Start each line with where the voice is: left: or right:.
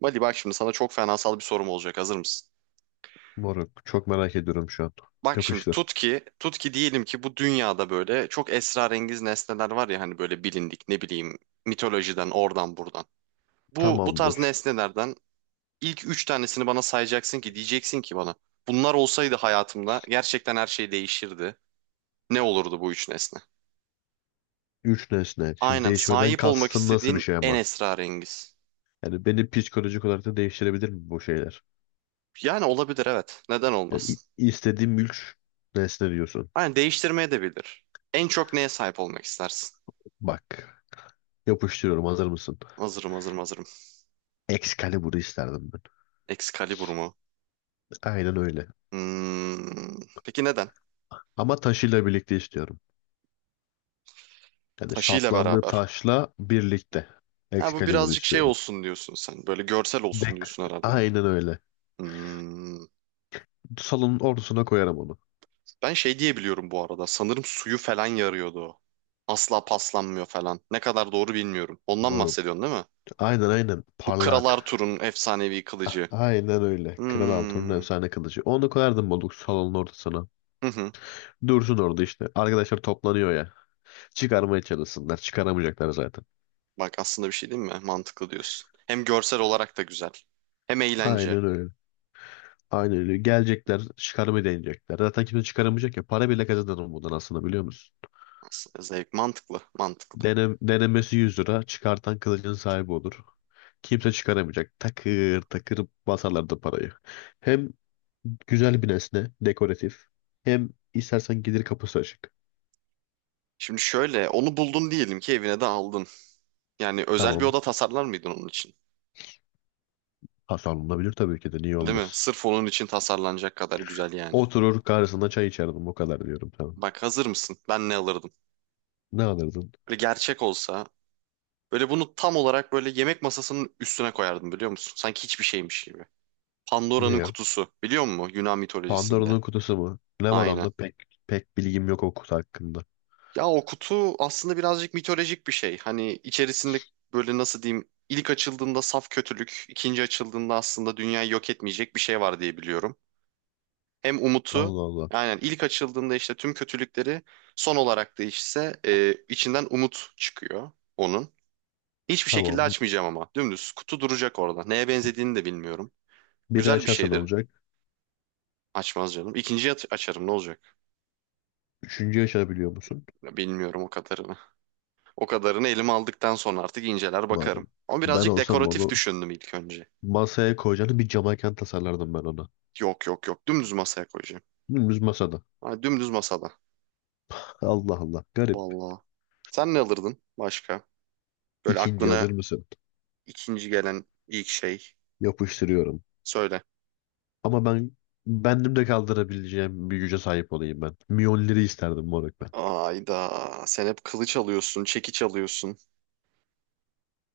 right: Mali bak şimdi sana çok fenasal bir sorum olacak. Hazır mısın?
left: Moruk, çok merak ediyorum şu an.
right: Bak şimdi
left: Yapıştır.
right: tut ki, diyelim ki bu dünyada böyle çok esrarengiz nesneler var ya hani böyle bilindik ne bileyim mitolojiden oradan buradan. Bu tarz
left: Tamamdır.
right: nesnelerden ilk üç tanesini bana sayacaksın ki diyeceksin ki bana bunlar olsaydı hayatımda gerçekten her şey değişirdi. Ne olurdu bu üç nesne?
left: Üç nesne. Şimdi
right: Aynen,
left: değişmeden
right: sahip olmak
left: kastın nasıl bir
right: istediğin
left: şey
right: en
left: ama?
right: esrarengiz.
left: Yani beni psikolojik olarak da değiştirebilir mi bu şeyler?
right: Yani olabilir, evet. Neden
left: Yani
right: olmasın?
left: i- istediğim üç nesne diyorsun.
right: Aynen, değiştirmeye de bilir. En çok neye sahip olmak istersin?
left: Bak. Yapıştırıyorum. Hazır mısın?
right: Hazırım, hazırım, hazırım.
left: Excalibur'u isterdim ben.
right: Excalibur mu?
left: Aynen öyle.
right: Hmm. Peki neden?
left: Ama taşıyla birlikte istiyorum. Yani
right: Taşıyla
left: saplandığı
right: beraber.
left: taşla birlikte.
right: Ha, bu
left: Excalibur'u
right: birazcık şey
left: istiyorum.
right: olsun diyorsun sen. Böyle görsel olsun
left: Dek.
right: diyorsun herhalde.
left: Aynen öyle.
right: Hmm.
left: Salonun ortasına koyarım onu.
right: Ben şey diyebiliyorum bu arada. Sanırım suyu falan yarıyordu o. Asla paslanmıyor falan. Ne kadar doğru bilmiyorum. Ondan
left: Moruk.
right: bahsediyorsun değil mi?
left: Aynen aynen.
right: Bu Kral
left: Parlak.
right: Arthur'un efsanevi
left: Ah,
right: kılıcı.
left: aynen öyle. Kral Altun'un
right: Hmm.
left: efsane kılıcı. Onu koyardım Moluk salonun ortasına.
right: Hı hı.
left: Dursun orada işte. Arkadaşlar toplanıyor ya. Çıkarmaya çalışsınlar. Çıkaramayacaklar zaten.
right: Bak aslında bir şey değil mi? Mantıklı diyorsun. Hem görsel olarak da güzel. Hem eğlence.
left: Aynen öyle. Aynen öyle. Gelecekler, çıkarmayı deneyecekler. Zaten kimse çıkaramayacak ya. Para bile kazanır bundan aslında, biliyor musun?
right: Aslında zevk, mantıklı, mantıklı.
left: Denemesi 100 lira. Çıkartan kılıcın sahibi olur. Kimse çıkaramayacak. Takır takır basarlar da parayı. Hem güzel bir nesne. Dekoratif. Hem istersen gelir kapısı açık.
right: Şimdi şöyle onu buldun diyelim ki evine de aldın. Yani özel bir
left: Tamam.
right: oda tasarlar mıydın onun için?
left: Hasan olabilir tabii ki de, niye
right: Değil mi?
left: olmasın.
right: Sırf onun için tasarlanacak kadar güzel yani.
left: Oturur karşısında çay içerdim, o kadar diyorum, tamam.
right: Bak hazır mısın? Ben ne alırdım?
left: Ne alırdın?
right: Böyle gerçek olsa böyle bunu tam olarak böyle yemek masasının üstüne koyardım biliyor musun? Sanki hiçbir şeymiş gibi.
left: Ne
right: Pandora'nın
left: ya?
right: kutusu, biliyor musun? Yunan mitolojisinde.
left: Pandora'nın kutusu mu? Ne var
right: Aynen.
left: onda? Pek bilgim yok o kutu hakkında.
right: Ya o kutu aslında birazcık mitolojik bir şey. Hani içerisinde böyle nasıl diyeyim, ilk açıldığında saf kötülük, ikinci açıldığında aslında dünyayı yok etmeyecek bir şey var diye biliyorum. Hem umutu,
left: Allah Allah.
right: aynen, ilk açıldığında işte tüm kötülükleri, son olarak değişse içinden umut çıkıyor onun. Hiçbir şekilde
left: Tamam.
right: açmayacağım ama dümdüz kutu duracak orada. Neye benzediğini de bilmiyorum.
left: Biri
right: Güzel bir
left: açarsan
right: şeydir,
left: olacak.
right: açmaz canım. İkinciyi açarım ne olacak?
left: Üçüncü açabiliyor musun?
right: Ya bilmiyorum o kadarını. O kadarını elime aldıktan sonra artık inceler bakarım.
left: Umarım.
right: Ama
left: Ben
right: birazcık
left: olsam
right: dekoratif
left: onu
right: düşündüm ilk önce.
left: masaya koyacağını bir camaken tasarlardım ben ona.
right: Yok, yok, yok, dümdüz masaya koyacağım.
left: Dümdüz masada.
right: Ha, dümdüz masada.
left: Allah Allah. Garip.
right: Vallahi. Sen ne alırdın başka? Böyle
left: İkinci,
right: aklına
left: hazır mısın?
right: ikinci gelen ilk şey.
left: Yapıştırıyorum.
right: Söyle.
left: Ama bendim de kaldırabileceğim bir güce sahip olayım ben. Miyonları isterdim moruk ben.
right: Ayda. Sen hep kılıç alıyorsun, çekiç alıyorsun.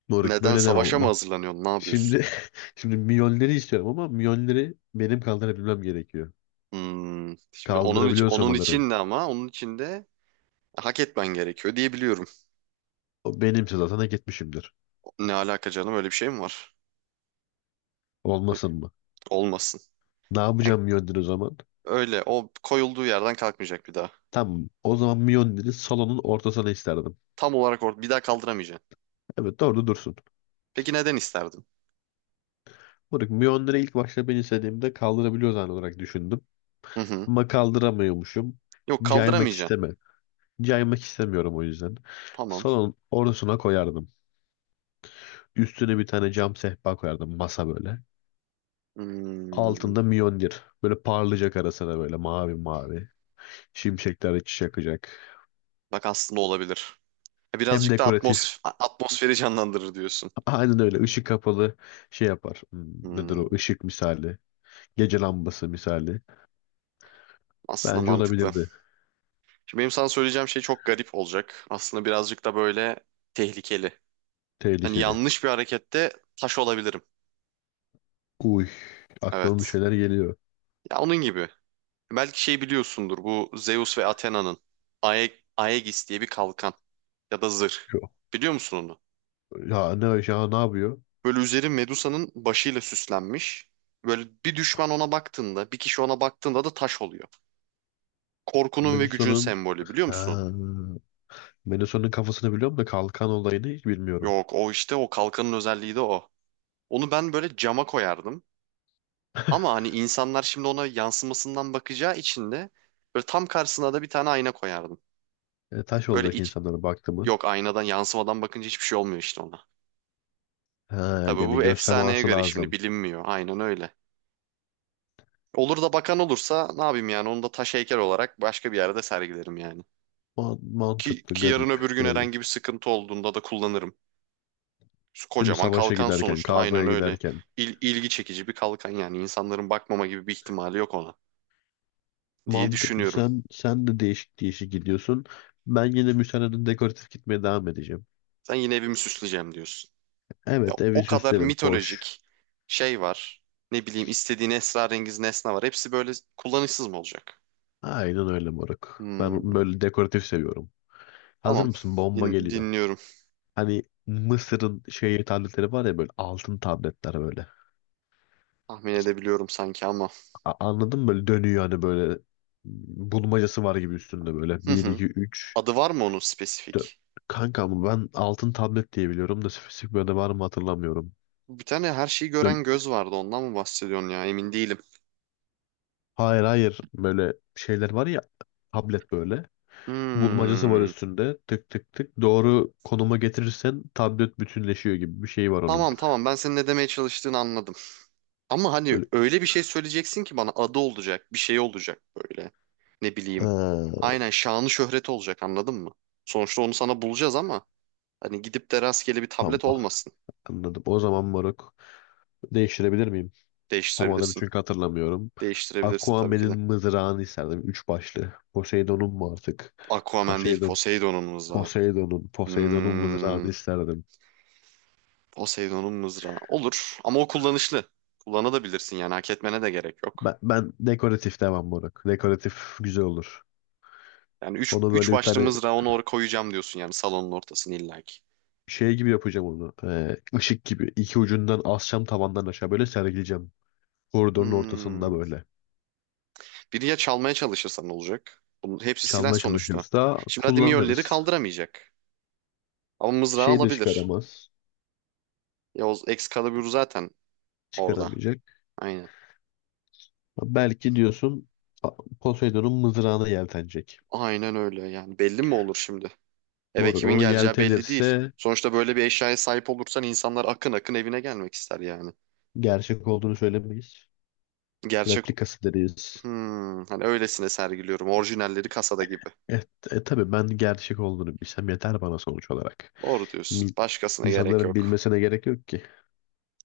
left: Moruk,
right: Neden,
left: böyle devam
right: savaşa mı
left: ama.
right: hazırlanıyorsun? Ne yapıyorsun?
left: Şimdi şimdi milyonları istiyorum ama milyonları benim kaldırabilmem gerekiyor.
right: Hmm. Şimdi
left: Kaldırabiliyorsam alırım.
right: onun için de hak etmen gerekiyor diye biliyorum.
left: O benimse zaten hak etmişimdir.
right: Ne alaka canım, öyle bir şey mi var? Öyle.
left: Olmasın mı?
right: Olmasın.
left: Ne
right: Yani
left: yapacağım milyonları o zaman?
right: öyle o koyulduğu yerden kalkmayacak bir daha.
left: Tamam. O zaman milyonları salonun ortasına isterdim.
right: Tam olarak or bir daha kaldıramayacaksın.
left: Evet, orada dursun.
right: Peki neden isterdin?
left: Moruk, milyonları ilk başta ben istediğimde kaldırabiliyor zan olarak düşündüm.
right: Hı hı.
left: Ama kaldıramıyormuşum.
right: Yok,
left: Caymak
right: kaldıramayacaksın.
left: isteme. Caymak istemiyorum o yüzden.
right: Tamam.
left: Salonun ortasına koyardım. Üstüne bir tane cam sehpa koyardım, masa böyle.
right: Hmm.
left: Altında Mjolnir. Böyle parlayacak arasına böyle, mavi mavi. Şimşekler içi yakacak.
right: Bak aslında olabilir.
left: Hem
right: Birazcık da
left: dekoratif.
right: atmosferi canlandırır diyorsun.
left: Aynen öyle. Işık kapalı şey yapar. Hmm, nedir
right: Hmm.
left: o? Işık misali. Gece lambası misali.
right: Aslında
left: Bence
right: mantıklı.
left: olabilirdi.
right: Şimdi benim sana söyleyeceğim şey çok garip olacak. Aslında birazcık da böyle tehlikeli. Hani
left: Tehlikeli.
right: yanlış bir harekette taş olabilirim.
left: Uy. Aklıma bir
right: Evet.
left: şeyler geliyor.
right: Ya onun gibi. Belki şey biliyorsundur, bu Zeus ve Athena'nın Ae Aegis diye bir kalkan ya da zırh.
left: Yok.
right: Biliyor musun onu?
left: Ya ne yapıyor?
right: Böyle üzeri Medusa'nın başıyla süslenmiş. Böyle bir düşman ona baktığında, bir kişi ona baktığında da taş oluyor. Korkunun ve gücün
left: Melison'un.
right: sembolü, biliyor musun onu?
left: Ha, Melisa'nın kafasını biliyorum da kalkan olayını hiç bilmiyorum.
right: Yok, o işte o kalkanın özelliği de o. Onu ben böyle cama koyardım. Ama hani insanlar şimdi ona yansımasından bakacağı için de böyle tam karşısına da bir tane ayna koyardım.
left: Taş
right: Böyle
left: olacak insanlara baktı mı?
right: yok, aynadan yansımadan bakınca hiçbir şey olmuyor işte ona.
left: Ha,
right: Tabii
left: yani
right: bu
left: göz
right: efsaneye
left: teması
right: göre şimdi
left: lazım.
right: bilinmiyor. Aynen öyle. Olur da bakan olursa ne yapayım, yani onu da taş heykel olarak başka bir yerde sergilerim yani. Ki,
left: Mantıklı,
right: ki yarın
left: garip,
right: öbür gün
left: garip.
right: herhangi bir sıkıntı olduğunda da kullanırım.
left: Değil mi?
right: Kocaman
left: Savaşa
right: kalkan
left: giderken,
right: sonuçta, aynen
left: kavgaya
right: öyle.
left: giderken.
right: İlgi çekici bir kalkan, yani insanların bakmama gibi bir ihtimali yok ona diye
left: Mantıklı.
right: düşünüyorum.
left: Sen de değişik değişik gidiyorsun. Ben yine müsaadenle dekoratif gitmeye devam edeceğim.
right: Sen yine evimi süsleyeceğim diyorsun. Ya
left: Evet, evi
right: o kadar
left: süslerim. Hoş.
right: mitolojik şey var. Ne bileyim, istediğin esrarengiz nesne var. Hepsi böyle kullanışsız mı olacak?
left: Aynen öyle moruk.
right: Hmm,
left: Ben böyle dekoratif seviyorum. Hazır
right: tamam.
left: mısın? Bomba geliyor.
right: Dinliyorum.
left: Hani Mısır'ın şey tabletleri var ya, böyle altın tabletler böyle.
right: Tahmin edebiliyorum sanki ama.
left: Anladın mı? Böyle dönüyor hani, böyle bulmacası var gibi üstünde böyle.
right: Hı
left: Bir
right: hı.
left: 2 üç.
right: Adı var mı onun
left: Dö-
right: spesifik?
left: Kanka, ama ben altın tablet diye biliyorum da spesifik böyle var mı hatırlamıyorum.
right: Bir tane her şeyi
left: Böyle,
right: gören göz vardı. Ondan mı bahsediyorsun ya? Emin değilim.
left: hayır böyle şeyler var ya, tablet böyle. Bulmacası var
right: Hmm.
left: üstünde, tık tık tık. Doğru konuma getirirsen tablet bütünleşiyor gibi bir şey var onun.
right: Tamam, tamam, ben senin ne demeye çalıştığını anladım. Ama hani
left: Böyle.
right: öyle bir şey söyleyeceksin ki bana, adı olacak, bir şey olacak böyle. Ne bileyim.
left: Ee,
right: Aynen, şanı şöhreti olacak, anladın mı? Sonuçta onu sana bulacağız ama hani gidip de rastgele bir
left: tamam,
right: tablet
left: ah,
right: olmasın.
left: anladım. O zaman moruk, değiştirebilir miyim? Tam adını
right: Değiştirebilirsin.
left: çünkü hatırlamıyorum.
right: Değiştirebilirsin tabii ki de.
left: Aquaman'in mızrağını isterdim. Üç başlı. Poseidon'un mu artık?
right: Aquaman değil,
left: Poseidon.
right: Poseidon'un mızrağı.
left: Poseidon'un. Poseidon'un
right: Hmm.
left: mızrağını isterdim.
right: Poseidon'un mızrağı. Olur, ama o kullanışlı. Kullanabilirsin yani, hak etmene de gerek yok.
left: Ben dekoratif devam moruk. Dekoratif güzel olur.
right: Yani üç,
left: Onu
right: üç
left: böyle bir
right: başlı
left: tane
right: mızrağı, onu oraya koyacağım diyorsun yani, salonun ortasını illaki.
left: şey gibi yapacağım onu. Işık gibi. İki ucundan asacağım tavandan aşağı, böyle sergileyeceğim. Koridorun ortasında
right: Hmm.
left: böyle.
right: Biri ya çalmaya çalışırsan ne olacak? Bunun hepsi silah
left: Çalmaya
right: sonuçta.
left: çalışırsa
right: Şimdi hadi Mjolnir'i
left: kullanırız.
right: kaldıramayacak. Ama mızrağı
left: Şeyi de
right: alabilir.
left: çıkaramaz.
right: Ya o Excalibur zaten orada.
left: Çıkaramayacak.
right: Aynen.
left: Belki diyorsun, a- Poseidon'un mızrağına yeltenecek.
right: Aynen öyle, yani belli mi olur şimdi? Eve
left: Moruk,
right: kimin
left: onu
right: geleceği belli değil.
left: yeltenirse
right: Sonuçta böyle bir eşyaya sahip olursan insanlar akın akın evine gelmek ister yani.
left: gerçek olduğunu söylemeyiz.
right: Gerçek,
left: Replikası deriz.
right: hmm, hani öylesine sergiliyorum. Orijinalleri kasada gibi.
left: E, e, tabii ben gerçek olduğunu bilsem yeter bana sonuç olarak.
right: Doğru diyorsun.
left: Mil-
right: Başkasına gerek
left: insanların
right: yok.
left: bilmesine gerek yok ki.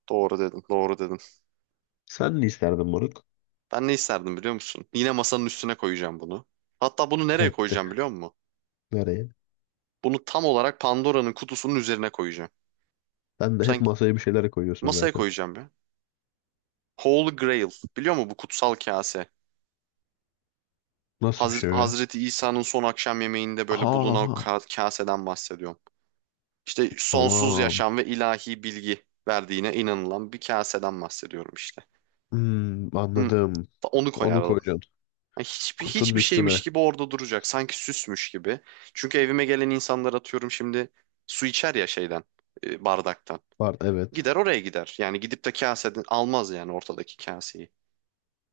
right: Doğru dedin, doğru dedin.
left: Sen ne isterdin moruk?
right: Ben ne isterdim, biliyor musun? Yine masanın üstüne koyacağım bunu. Hatta bunu nereye
left: Hep de.
right: koyacağım, biliyor musun?
left: Nereye?
right: Bunu tam olarak Pandora'nın kutusunun üzerine koyacağım.
left: Sen de hep
right: Sanki
left: masaya bir şeyler koyuyorsun
right: masaya
left: zaten.
right: koyacağım ya. Holy Grail. Biliyor musun, bu kutsal kase?
left: Nasıl bir şey o ya?
right: Hazreti İsa'nın son akşam yemeğinde böyle bulunan o
left: Ha,
right: kaseden bahsediyorum. İşte sonsuz
left: tamam.
right: yaşam ve ilahi bilgi verdiğine inanılan bir kaseden bahsediyorum işte.
left: Hmm,
right: Hı,
left: anladım.
right: onu
left: Onu
right: koyardım.
left: koyacaksın.
right: Yani hiçbir
left: Kutunun
right: hiçbir şeymiş
left: üstüne.
right: gibi orada duracak. Sanki süsmüş gibi. Çünkü evime gelen insanlar, atıyorum şimdi, su içer ya şeyden, bardaktan.
left: Var, evet.
right: Gider oraya gider. Yani gidip de kaseden almaz yani, ortadaki kaseyi.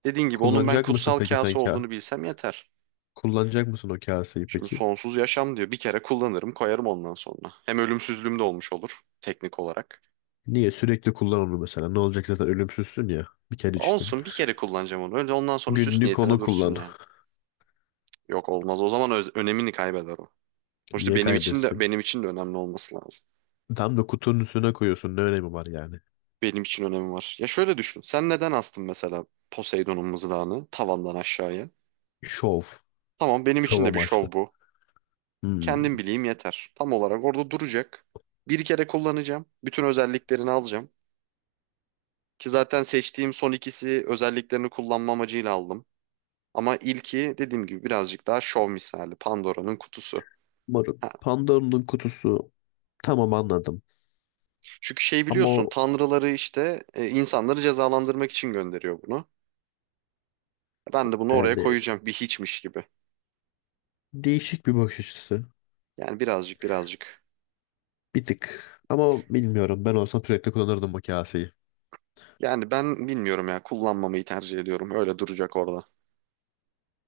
right: Dediğin gibi, onun ben
left: Kullanacak mısın
right: kutsal
left: peki sen
right: kase
left: ka?
right: olduğunu bilsem yeter.
left: Kullanacak mısın o kaseyi
right: Şimdi
left: peki?
right: sonsuz yaşam diyor. Bir kere kullanırım, koyarım ondan sonra. Hem ölümsüzlüğüm de olmuş olur teknik olarak.
left: Niye? Sürekli kullan onu mesela. Ne olacak, zaten ölümsüzsün ya. Bir kere içtin.
right: Olsun, bir kere kullanacağım onu. Öyle ondan sonra süs
left: Günlük
right: niyetine
left: onu
right: dursun
left: kullan.
right: yani. Yok, olmaz. O zaman önemini kaybeder o. Sonuçta
left: Niye
right: benim için de
left: kaybetsin?
right: benim için de önemli olması lazım.
left: Tam da kutunun üstüne koyuyorsun. Ne önemi var yani?
right: Benim için önemi var. Ya şöyle düşün. Sen neden astın mesela Poseidon'un mızrağını tavandan aşağıya?
left: Şov.
right: Tamam, benim
left: Şov
right: için de bir
left: amaçlı.
right: şov bu.
left: Hmm,
right: Kendim bileyim yeter. Tam olarak orada duracak. Bir kere kullanacağım. Bütün özelliklerini alacağım. Ki zaten seçtiğim son ikisi özelliklerini kullanma amacıyla aldım. Ama ilki dediğim gibi birazcık daha şov misali. Pandora'nın kutusu.
left: marul.
right: Ha.
left: Pandora'nın kutusu, tamam, anladım.
right: Çünkü şey
left: Ama
right: biliyorsun,
left: o
right: tanrıları işte insanları cezalandırmak için gönderiyor bunu. Ben de bunu oraya
left: yani,
right: koyacağım bir hiçmiş gibi.
left: değişik bir bakış açısı.
right: Yani birazcık, birazcık.
left: Bir tık. Ama bilmiyorum, ben olsam sürekli kullanırdım bu kaseyi.
right: Yani ben bilmiyorum ya, kullanmamayı tercih ediyorum. Öyle duracak orada.